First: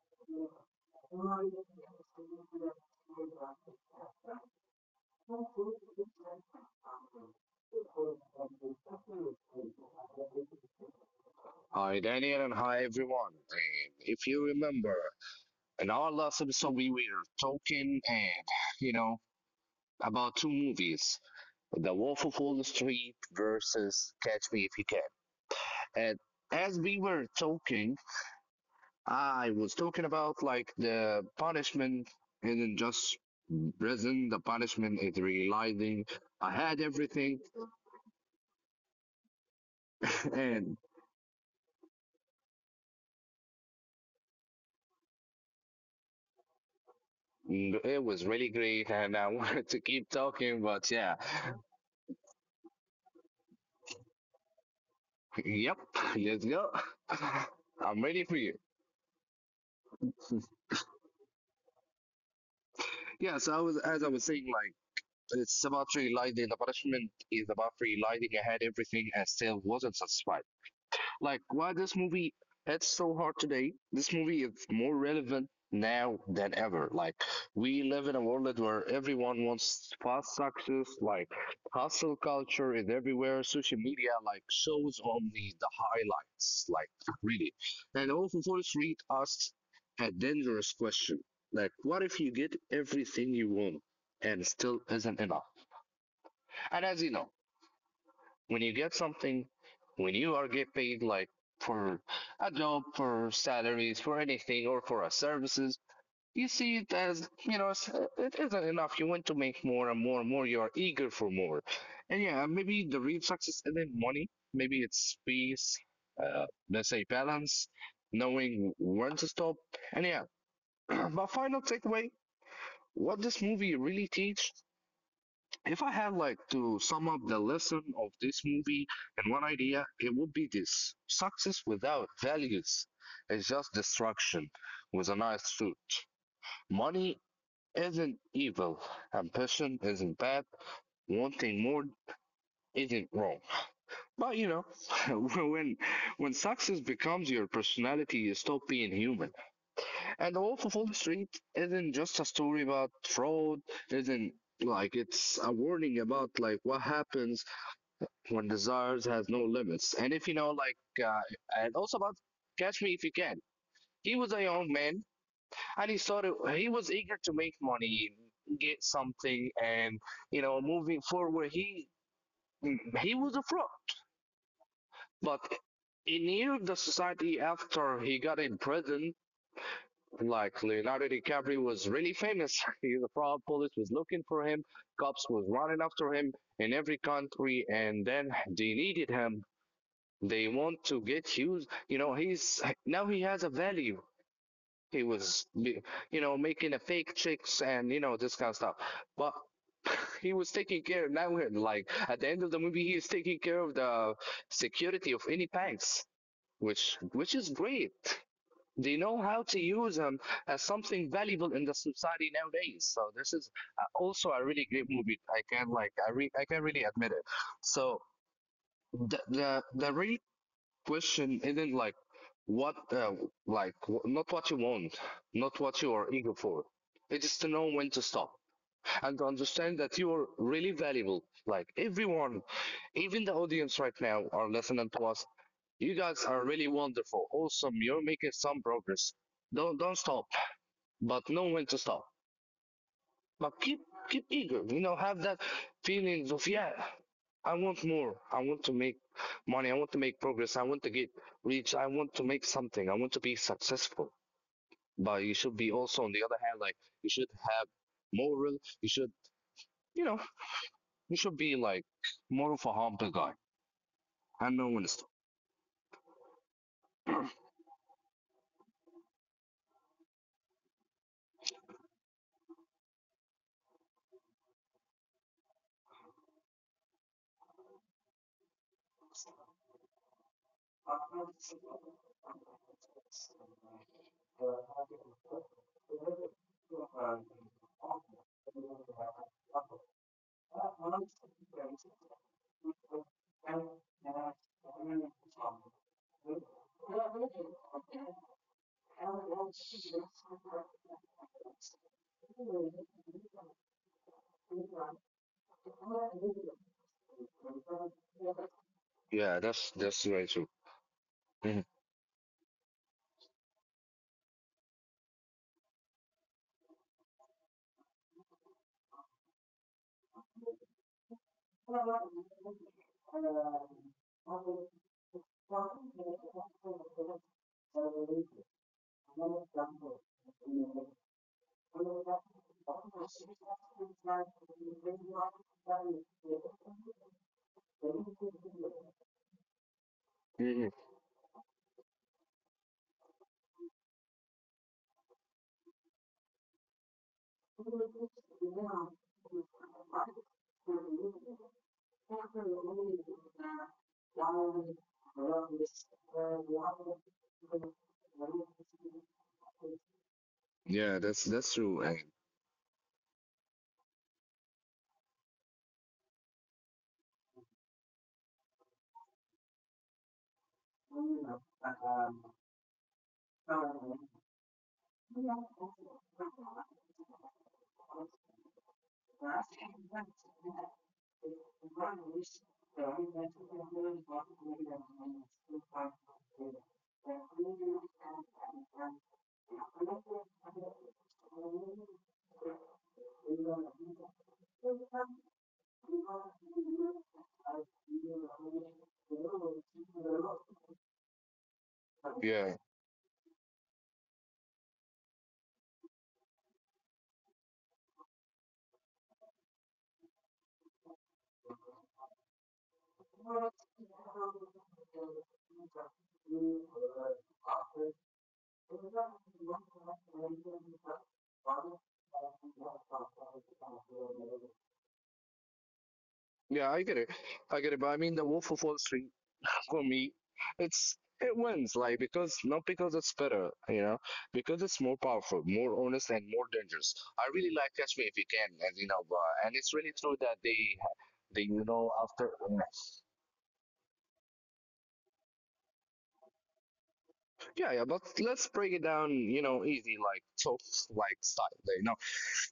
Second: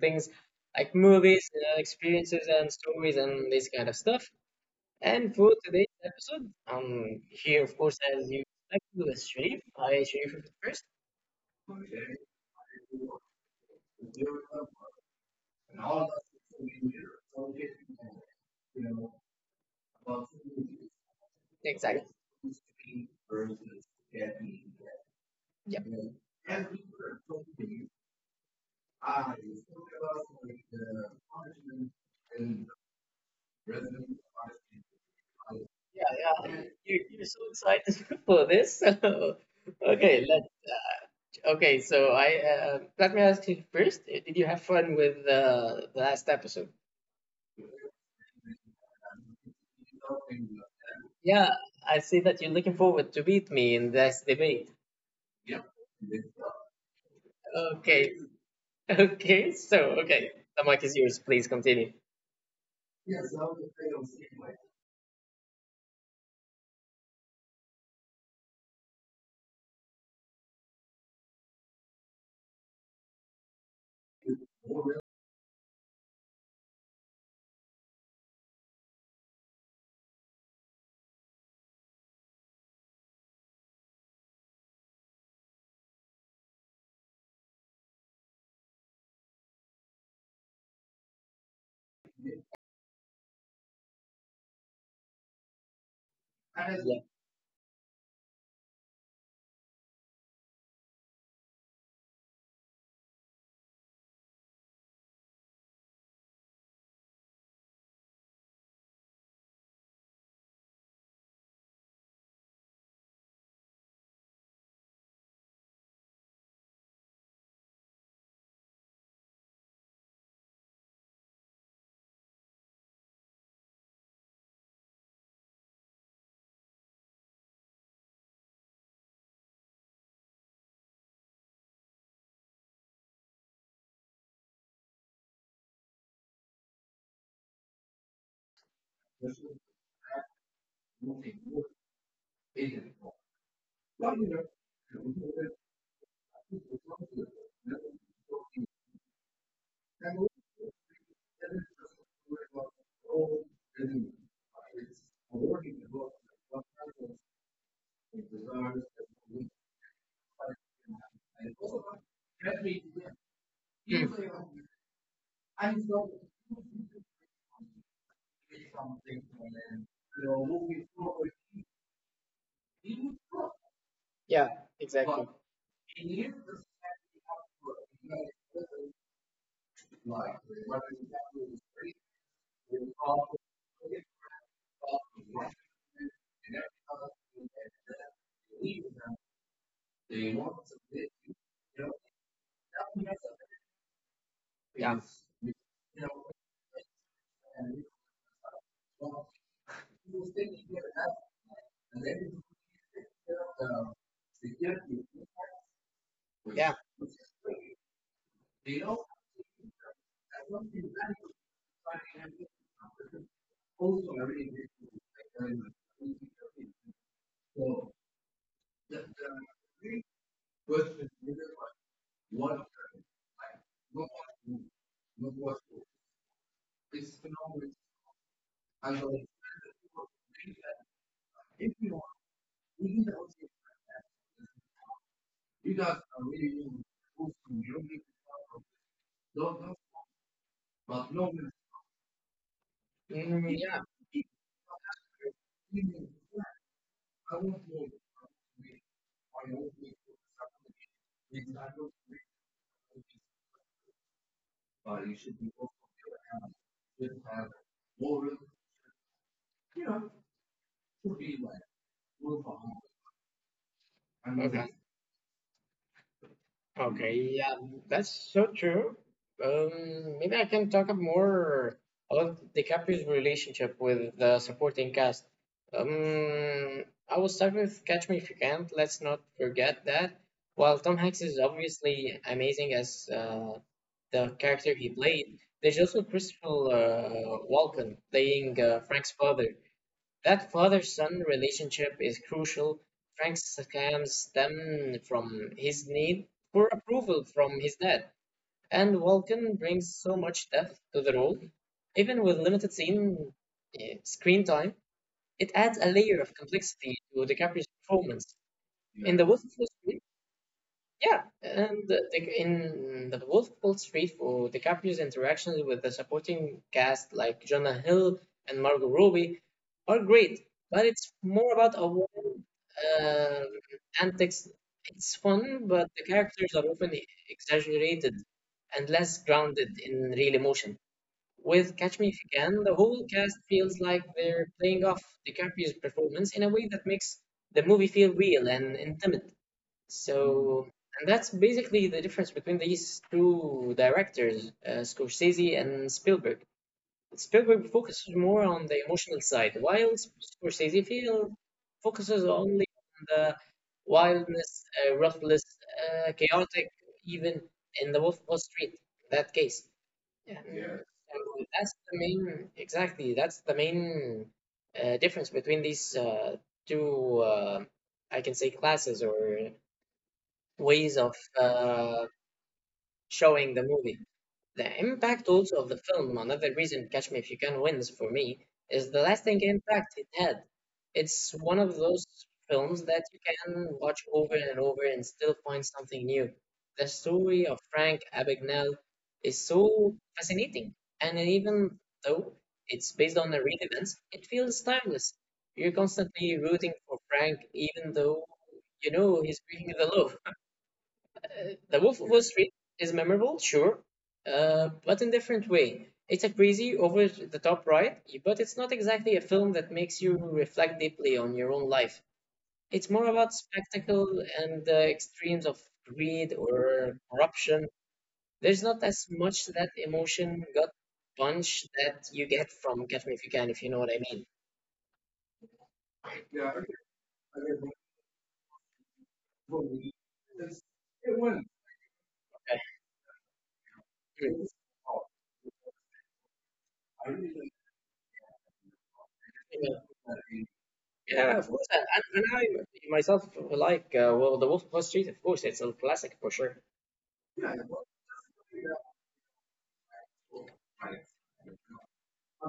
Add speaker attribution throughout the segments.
Speaker 1: things like movies, experiences, and stories, and this kind of stuff. And for today's episode, I'm here, of course, as you expect, with Sharif. Hi, Sharif, if you're first.
Speaker 2: Hi, Daniel, and hi, everyone. And if you remember, in our last episode, we were talking you know, about two movies. The
Speaker 1: Exactly.
Speaker 2: Wolf of Wall Street versus Catch Me If You Can.
Speaker 1: Yeah.
Speaker 2: And as we were talking, I was talking about like the punishment isn't just prison, the punishment is realizing
Speaker 1: Yeah,
Speaker 2: I
Speaker 1: yeah.
Speaker 2: had
Speaker 1: You're
Speaker 2: everything
Speaker 1: so excited for this. Okay, let
Speaker 2: and
Speaker 1: okay. So I let me ask you first. Did you have fun with the last episode?
Speaker 2: it was really great. And I wanted to keep talking, but yeah.
Speaker 1: Yeah, I see that you're looking forward to beat me in this debate.
Speaker 2: Yep, let's go. I'm
Speaker 1: Okay,
Speaker 2: ready for you.
Speaker 1: okay. So okay, the mic is yours. Please continue.
Speaker 2: Yeah, so I was, as I was saying, like it's about relighting. The punishment is about relighting. I had everything and still wasn't satisfied. Like, why this movie hits so hard today? This movie is more relevant now than ever. Like, we live in a world where everyone wants fast success, like, hustle culture is everywhere, social media, like, shows only the highlights, like, really. And also, Forest Reed asks a dangerous question. Like, what if you get everything you want and still isn't enough? And as
Speaker 1: Yeah.
Speaker 2: you know, when you get something, when you are get paid like for a job, for salaries, for anything, or for a services, you see it as it isn't enough. You want to make more and more and more. You are eager for more, and yeah, maybe the real success isn't money. Maybe it's peace. Uh, let's say balance, knowing when to stop, and yeah. My final takeaway: what this movie really teach if I had like to sum up the lesson of this movie in one idea, it would be this. Success without values is just destruction with a nice suit. Money isn't evil. Ambition isn't bad. Wanting more isn't wrong. But you know, when when success becomes your personality, you stop being human. And The Wolf of Wall Street isn't just a story about fraud, isn't like it's a warning about like what happens when desires has no limits. And if you know, like, uh, and also about Catch Me If You Can. He
Speaker 1: Mm.
Speaker 2: was a young man, and he started. He was eager to make money, get something, and you know, moving forward. He was a fraud.
Speaker 1: Yeah, exactly.
Speaker 2: But in year of the society after he got in prison, like Leonardo DiCaprio was really famous. He, the fraud police was looking for him, cops was running after him in every country, and then they needed him. They want to get Hughes. You know, he's now he has a value. He was, you know, making a fake chicks and you know this kind of stuff. But he was taking care of. Now, like at the end of the movie, he is taking care of the security of any banks,
Speaker 1: Yeah.
Speaker 2: which is great. They know how to use him as something valuable in the society nowadays. So this is also a really great movie. I can I can really admit it. So the re question isn't like what, uh, not what you want, not what you are eager for. It is to know when to stop and to understand that you are really valuable. Like everyone, even the audience right now are listening to us. You guys are really wonderful, awesome. You're making some progress. Don't stop, but know when to stop.
Speaker 1: Mm,
Speaker 2: keep
Speaker 1: yeah.
Speaker 2: keep eager, you know, have that feelings of yeah, I want more, I want to make money, I want to make progress, I want to get rich, I want to make something, I want to be successful, but you should be also on the other hand like you should have moral, you should, you know, you should be like more of a humble guy and no
Speaker 1: Okay.
Speaker 2: one is.
Speaker 1: Okay, yeah, that's so true. Maybe I can talk up more about DiCaprio's relationship with the supporting cast. Um, I was stuck with Catch Me If You Can. Let's not forget that. While Tom Hanks is obviously amazing as the character he played, there's also Christopher Walken playing Frank's father. That father-son relationship is crucial. Frank scams stem from his need for approval from his dad, and Walken brings so much depth to the role. Even with limited screen time, it adds a layer of complexity to DiCaprio's performance. In The
Speaker 2: Yeah,
Speaker 1: Wolf of Wall
Speaker 2: that's
Speaker 1: Street,
Speaker 2: very true.
Speaker 1: yeah,
Speaker 2: Mhm.
Speaker 1: and in the Wolf of Wall Street, for DiCaprio's interactions with the supporting cast like Jonah Hill and Margot Robbie are great, but it's more about avoiding um antics. It's fun, but the characters are often exaggerated and less grounded in real emotion. With Catch Me If You Can, the whole cast feels like they're playing off DiCaprio's performance in a way that makes the movie feel real and intimate.
Speaker 2: Mhm.
Speaker 1: So, and that's basically the difference between these two directors, Scorsese and Spielberg. Spielberg focuses more on the emotional side, while Scorsese feel, focuses only on the wildness, ruthless, chaotic, even in the Wolf of Wall Street, in that case. And
Speaker 2: Yeah, that's
Speaker 1: so
Speaker 2: that's
Speaker 1: that's
Speaker 2: true. And
Speaker 1: the main, exactly, that's the main difference between these two, I can say, classes or ways of showing the movie. The impact also of the film, another reason Catch Me If You Can wins for me, is the lasting impact it had. It's one of those films that you can watch over and over and still find something new. The story of Frank Abagnale is so fascinating, and even though it's based on the real events, it feels timeless. You're constantly rooting for Frank, even though you know he's breaking the law. The Wolf of Wall
Speaker 2: yeah,
Speaker 1: Street is memorable, sure, but in a different way. It's a crazy, over the top ride, but it's not exactly a film that makes you reflect deeply on your own life. It's more about spectacle and the extremes of greed or corruption. There's not as much that emotion gut punch that you get from Catch Me If You Can, if you know what I mean.
Speaker 2: yeah, I get it. I get it, but I mean the Wolf of Wall Street for me, it wins like, because not
Speaker 1: Okay.
Speaker 2: because it's better, you know, because it's more powerful, more honest, and more dangerous. I really like Catch Me If You Can, and you know, and it's really true that
Speaker 1: Yeah,
Speaker 2: they
Speaker 1: of
Speaker 2: you
Speaker 1: course.
Speaker 2: know
Speaker 1: And
Speaker 2: after.
Speaker 1: I myself, well, The Wolf of Wall Street. Of course, it's a classic for sure.
Speaker 2: Yeah, yeah, but let's break it down, you know, easy like tough like style, you know.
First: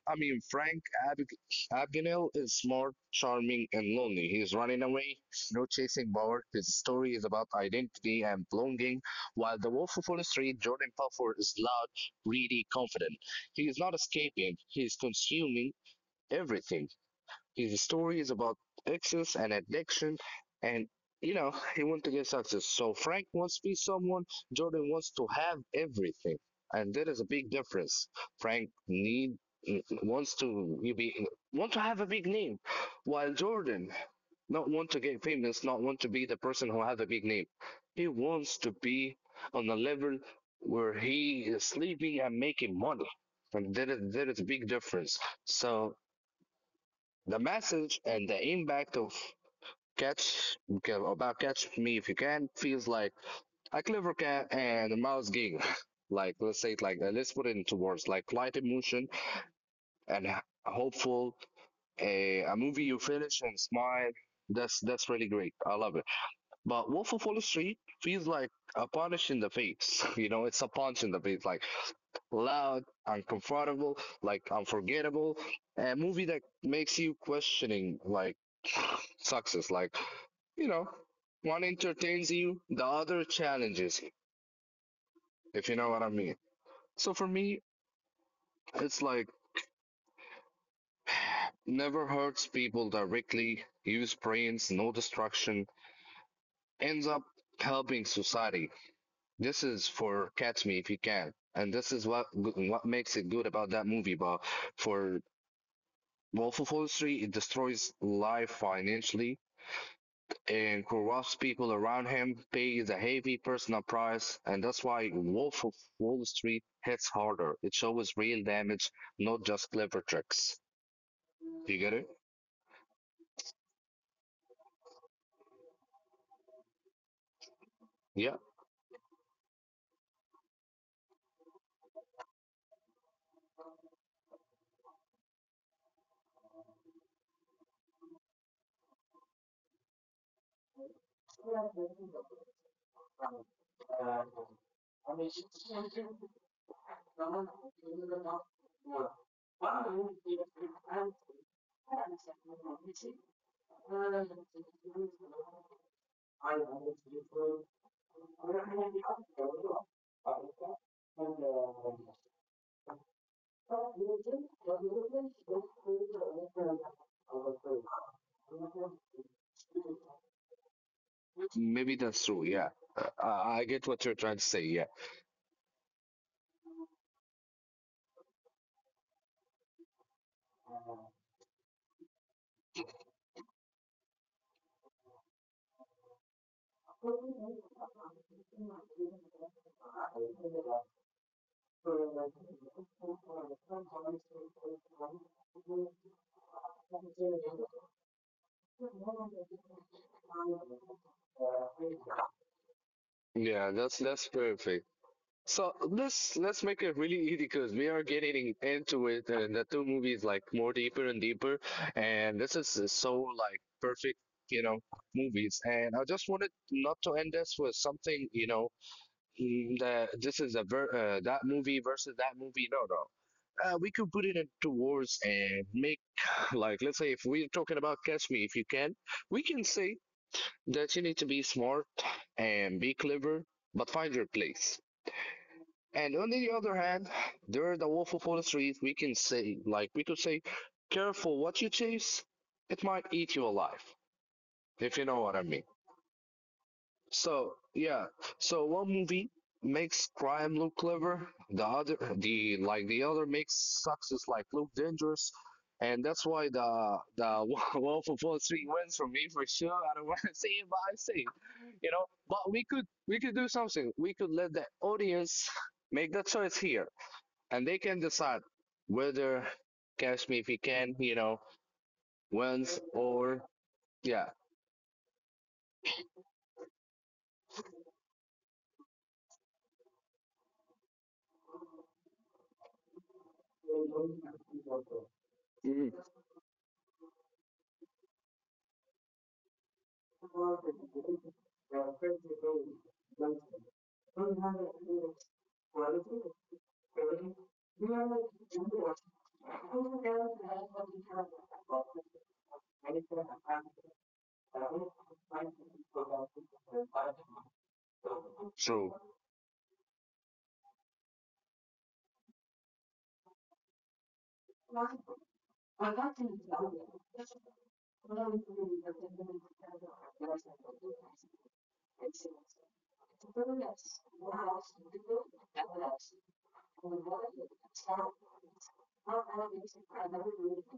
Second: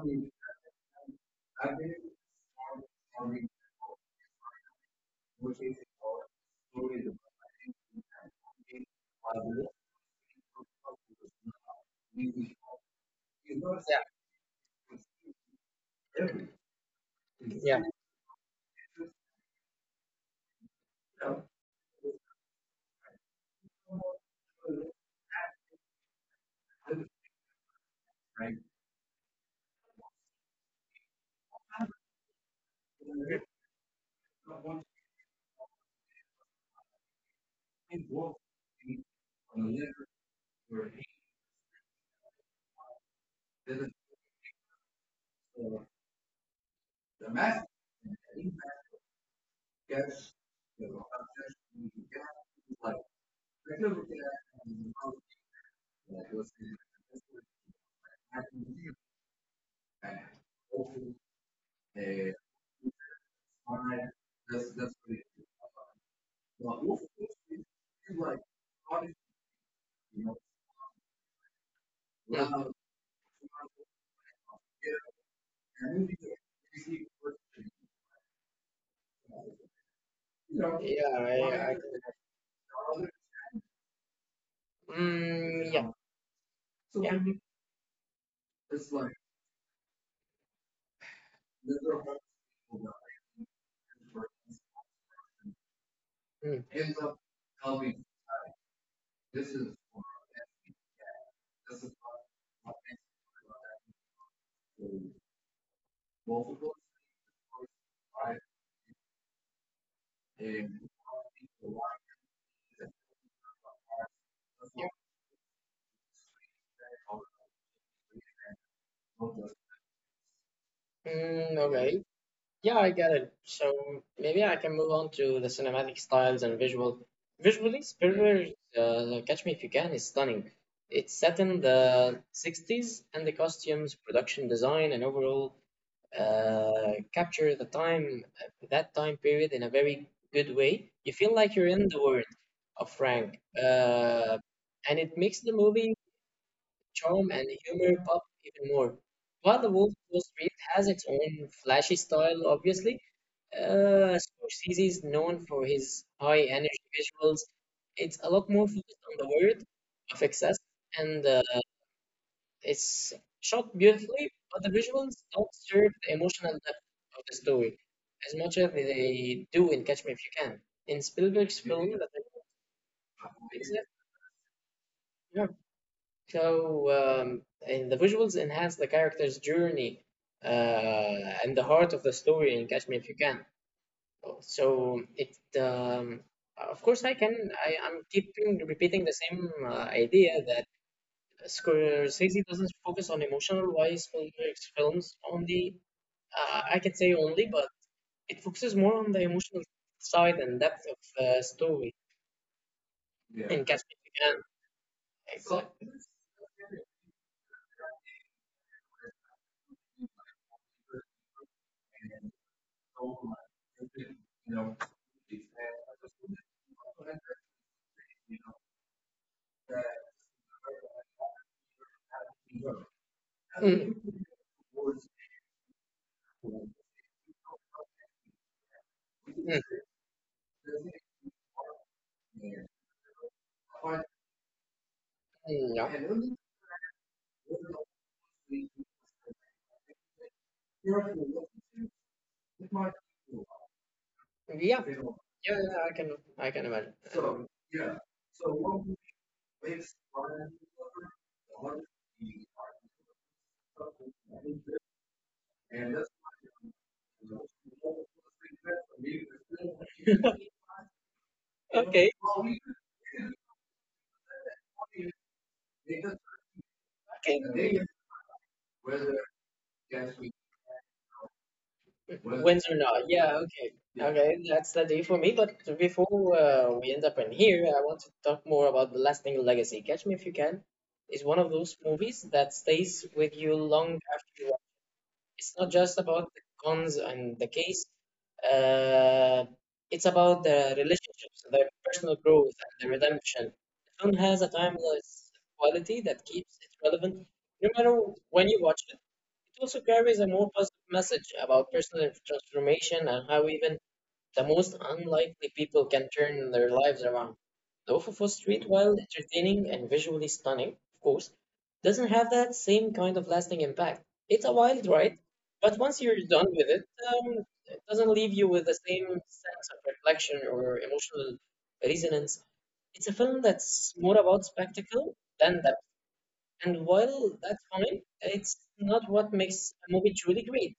Speaker 2: I mean, Frank Ab- Abagnale is smart, charming, and lonely. He's running away, no chasing power. His story is about identity and belonging, while the Wolf of Wall Street, Jordan Belfort, is loud, greedy, confident. He is not
Speaker 1: Yeah.
Speaker 2: escaping, he is consuming everything.
Speaker 1: Yeah.
Speaker 2: His story is about excess and addiction, and you know, he wants to get success. So Frank wants to be someone, Jordan wants to have everything, and there is a big difference. Frank need wants to you be, want to have a big name, while Jordan not want to get famous, not want to be the person who have a big name. He wants to be on a level where he is sleeping and making money. And there is a big difference. So the message and the impact of Catch about Catch Me If You Can feels like a clever cat and a mouse gig. Like let's say it like that. Let's put it into words like light emotion and hopeful. A movie you finish and smile. That's really great. I love it. But Wolf of Wall Street feels like a punch in the face. You know, it's a punch in the face. Like loud, uncomfortable, like unforgettable. A movie that makes you questioning like success, like you
Speaker 1: Mm.
Speaker 2: know,
Speaker 1: Yeah,
Speaker 2: one
Speaker 1: I
Speaker 2: entertains you, the other challenges you,
Speaker 1: mm,
Speaker 2: if you
Speaker 1: yeah.
Speaker 2: know what I mean.
Speaker 1: Yeah.
Speaker 2: So for me, it's like never hurts people directly, use brains, no destruction,
Speaker 1: Mm.
Speaker 2: ends up helping society. This is for Catch Me If You Can. And this is what makes it good about that movie, but for Willful forestry it destroys life financially and corrupts people around him, pays a heavy personal price, and that's
Speaker 1: Yeah.
Speaker 2: why willful forestry hits harder. It shows real damage, not just clever tricks.
Speaker 1: Mm,
Speaker 2: You get
Speaker 1: okay.
Speaker 2: it?
Speaker 1: Yeah, I get it. So maybe I can move on to the cinematic styles and visual. Visually,
Speaker 2: Yeah,
Speaker 1: Spielberg's Catch Me If You Can is stunning. It's set in the 60s, and the costumes, production design, and overall capture the time that time period in a very good way. You feel like you're in the world of Frank, and it makes the movie charm and humor pop even more. While The Wolf of Wall Street has its own flashy style, obviously, Scorsese is known for his high energy visuals. It's a lot more focused on the word of excess and it's shot beautifully, but the visuals don't serve the emotional depth of the story as much as they do in Catch Me If You Can. In Spielberg's film,
Speaker 2: maybe
Speaker 1: the
Speaker 2: that's true. Yeah, I
Speaker 1: Exactly.
Speaker 2: get what you're trying to say. Yeah,
Speaker 1: Yeah. So and the visuals enhance the character's journey uh, and the heart of the story in Catch Me If You Can. So it, of course, I can. I'm keeping repeating the same idea that Scorsese doesn't focus on emotional wise films only. I can say only, but it focuses more on the emotional side and depth of the story in
Speaker 2: yeah,
Speaker 1: Casper
Speaker 2: that's
Speaker 1: Again.
Speaker 2: perfect. So
Speaker 1: Exactly.
Speaker 2: let's make it really easy because we are getting into it, and the two movies like more deeper and deeper, and this is so like perfect, you know, movies. And I just wanted not to end this with something, you know, that this is a ver that movie versus that movie. No, no.
Speaker 1: Mm,
Speaker 2: We could
Speaker 1: mm,
Speaker 2: put it into wars and make like let's say if we're talking about Catch Me If You Can, we
Speaker 1: mm,
Speaker 2: can say that you need to be smart and be clever, but find your place. And on
Speaker 1: yeah.
Speaker 2: the other hand, there are the Wolf of Wall Street. We can say, like, we could say, careful what you chase. It might eat you alive,
Speaker 1: Yeah. Yeah,
Speaker 2: if you know what I
Speaker 1: yeah,
Speaker 2: mean.
Speaker 1: yeah, I, can, I can imagine.
Speaker 2: So, yeah. So one movie makes crime look clever. The other, the other makes success like look dangerous. And that's why the Wolf of Wall Street wins for me for sure. I
Speaker 1: Um,
Speaker 2: don't want to say it, but I say it, you know.
Speaker 1: Okay.
Speaker 2: But we could do something. We could let the audience make the choice here and they
Speaker 1: Okay.
Speaker 2: can decide whether Kashmir if he can, you know,
Speaker 1: Wins or
Speaker 2: wins
Speaker 1: not. Yeah,
Speaker 2: or
Speaker 1: okay.
Speaker 2: yeah.
Speaker 1: Okay, that's the day for me. But before we end up in here, I want to talk more about The Lasting Legacy. Catch Me If You Can is one of those movies that stays with you long after you it's not just
Speaker 2: Mhm.
Speaker 1: about the cons and the case. Uh, it's about the relationships, the personal growth, and the redemption. The film has a timeless quality that keeps it relevant no matter when you watch it. It also carries a more positive message about personal transformation and how even the most unlikely people can turn their lives around. The Wolf of Wall Street,
Speaker 2: True.
Speaker 1: while entertaining and visually stunning, of course, doesn't have that same kind of lasting impact. It's a wild ride, but once you're done with it, it doesn't leave you with the same sense of reflection or emotional resonance. It's a film that's more about spectacle than depth. And while that's fine, it's not what makes a movie truly great.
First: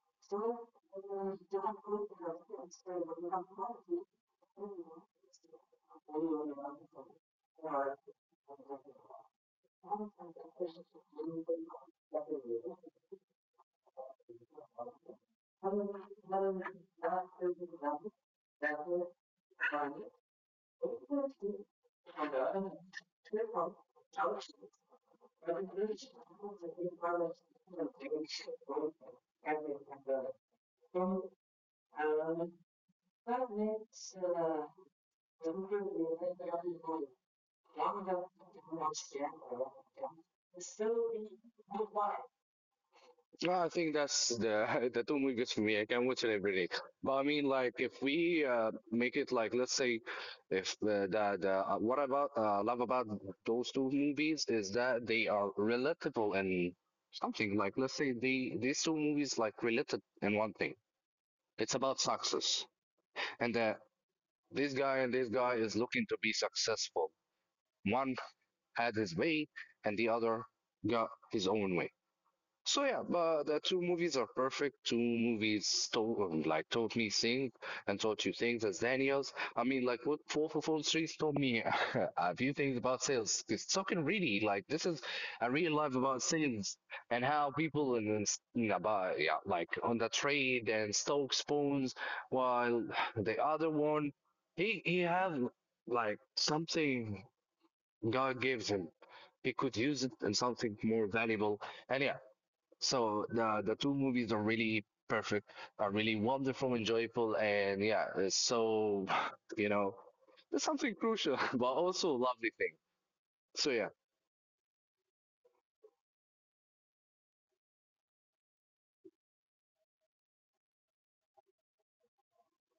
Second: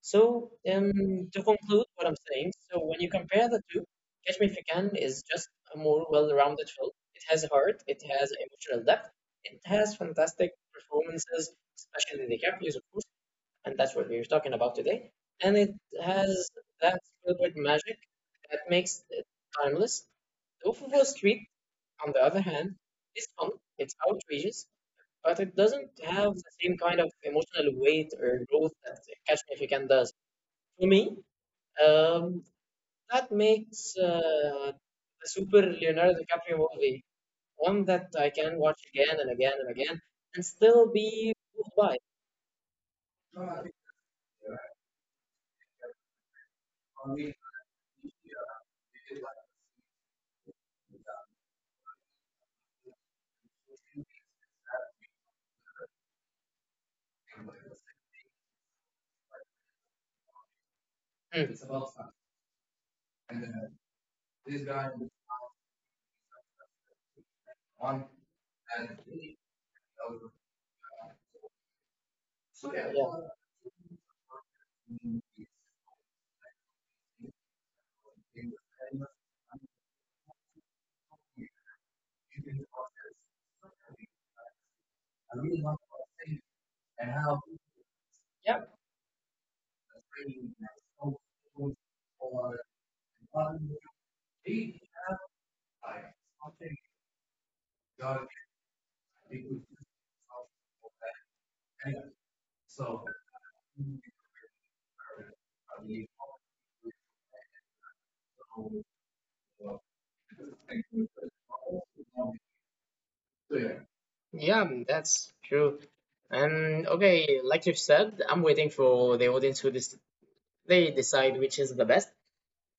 Speaker 1: So to conclude what I'm saying, so when you compare the two, Catch Me If You Can is just a more well-rounded film. It has heart, it has emotional depth, it has fantastic performances, especially the DiCaprio's, of course, and that's what we are talking about today. And it has that Spielberg magic that makes it timeless. The Wolf of Wall Street, on the other hand, is fun, it's outrageous, but it doesn't have the same kind of emotional weight or growth that Catch Me If You Can does. For me, um, that makes the super Leonardo DiCaprio movie one that I can watch again and again and again and still be moved by.
Speaker 2: No, I think that's the the two movies for me. I can watch it every day. But I mean, like, if we make it like, let's say, if the the what about love about those two movies is that they are relatable and something like, let's say, they these two movies like related in one thing.
Speaker 1: Mm. It's
Speaker 2: It's
Speaker 1: about
Speaker 2: about
Speaker 1: time.
Speaker 2: success, and that this guy and this guy is looking to be successful. One had his way, and the other got his own way.
Speaker 1: So,
Speaker 2: So
Speaker 1: yeah.
Speaker 2: yeah, but the two movies are perfect. Two movies told like taught me things and taught you things as Daniels. I mean, like what Four for Four Streets taught me a few things about sales. It's fucking
Speaker 1: Yeah.
Speaker 2: really like this is a real life about sales and how people and
Speaker 1: Yeah,
Speaker 2: about yeah like on the trade and stoke spoons, while the other one he have like something God gives him. He could use it in something more valuable. And yeah, so the two movies are really perfect, are really wonderful, enjoyable, and yeah, it's so you know, it's something crucial, but also a lovely thing. So yeah,
Speaker 1: yeah, mm, that's true. And okay, like you said, I'm waiting for the audience who dis they decide which is the best.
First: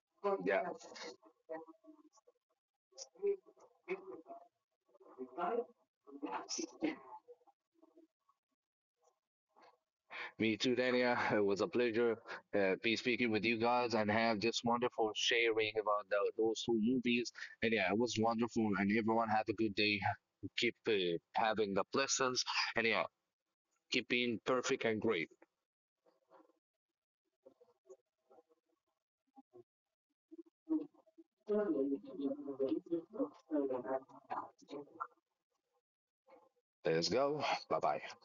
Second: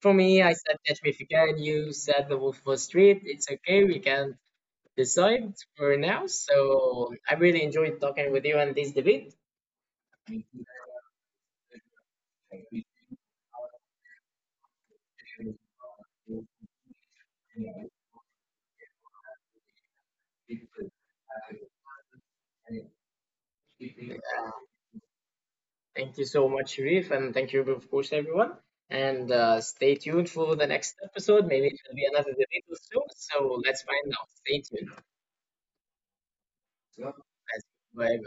Speaker 1: For me, I said Catch Me If You Can. You said The Wolf of Wall Street. It's okay, we can decide for now. So I really enjoyed talking with you and this debate.
Speaker 2: me too, Dania. It was a pleasure be speaking with you guys and have this wonderful sharing about those two movies. And yeah, it was wonderful, and everyone had a good day. Keep having the blessings, and yeah, keep
Speaker 1: Uh,
Speaker 2: being perfect and great.
Speaker 1: Thank you so much, Reef, and thank you, of course, everyone. And stay tuned for the next episode. Maybe it will be another debate soon. So so, let's find out. Stay tuned.
Speaker 2: Let's go. Bye bye.
Speaker 1: Bye.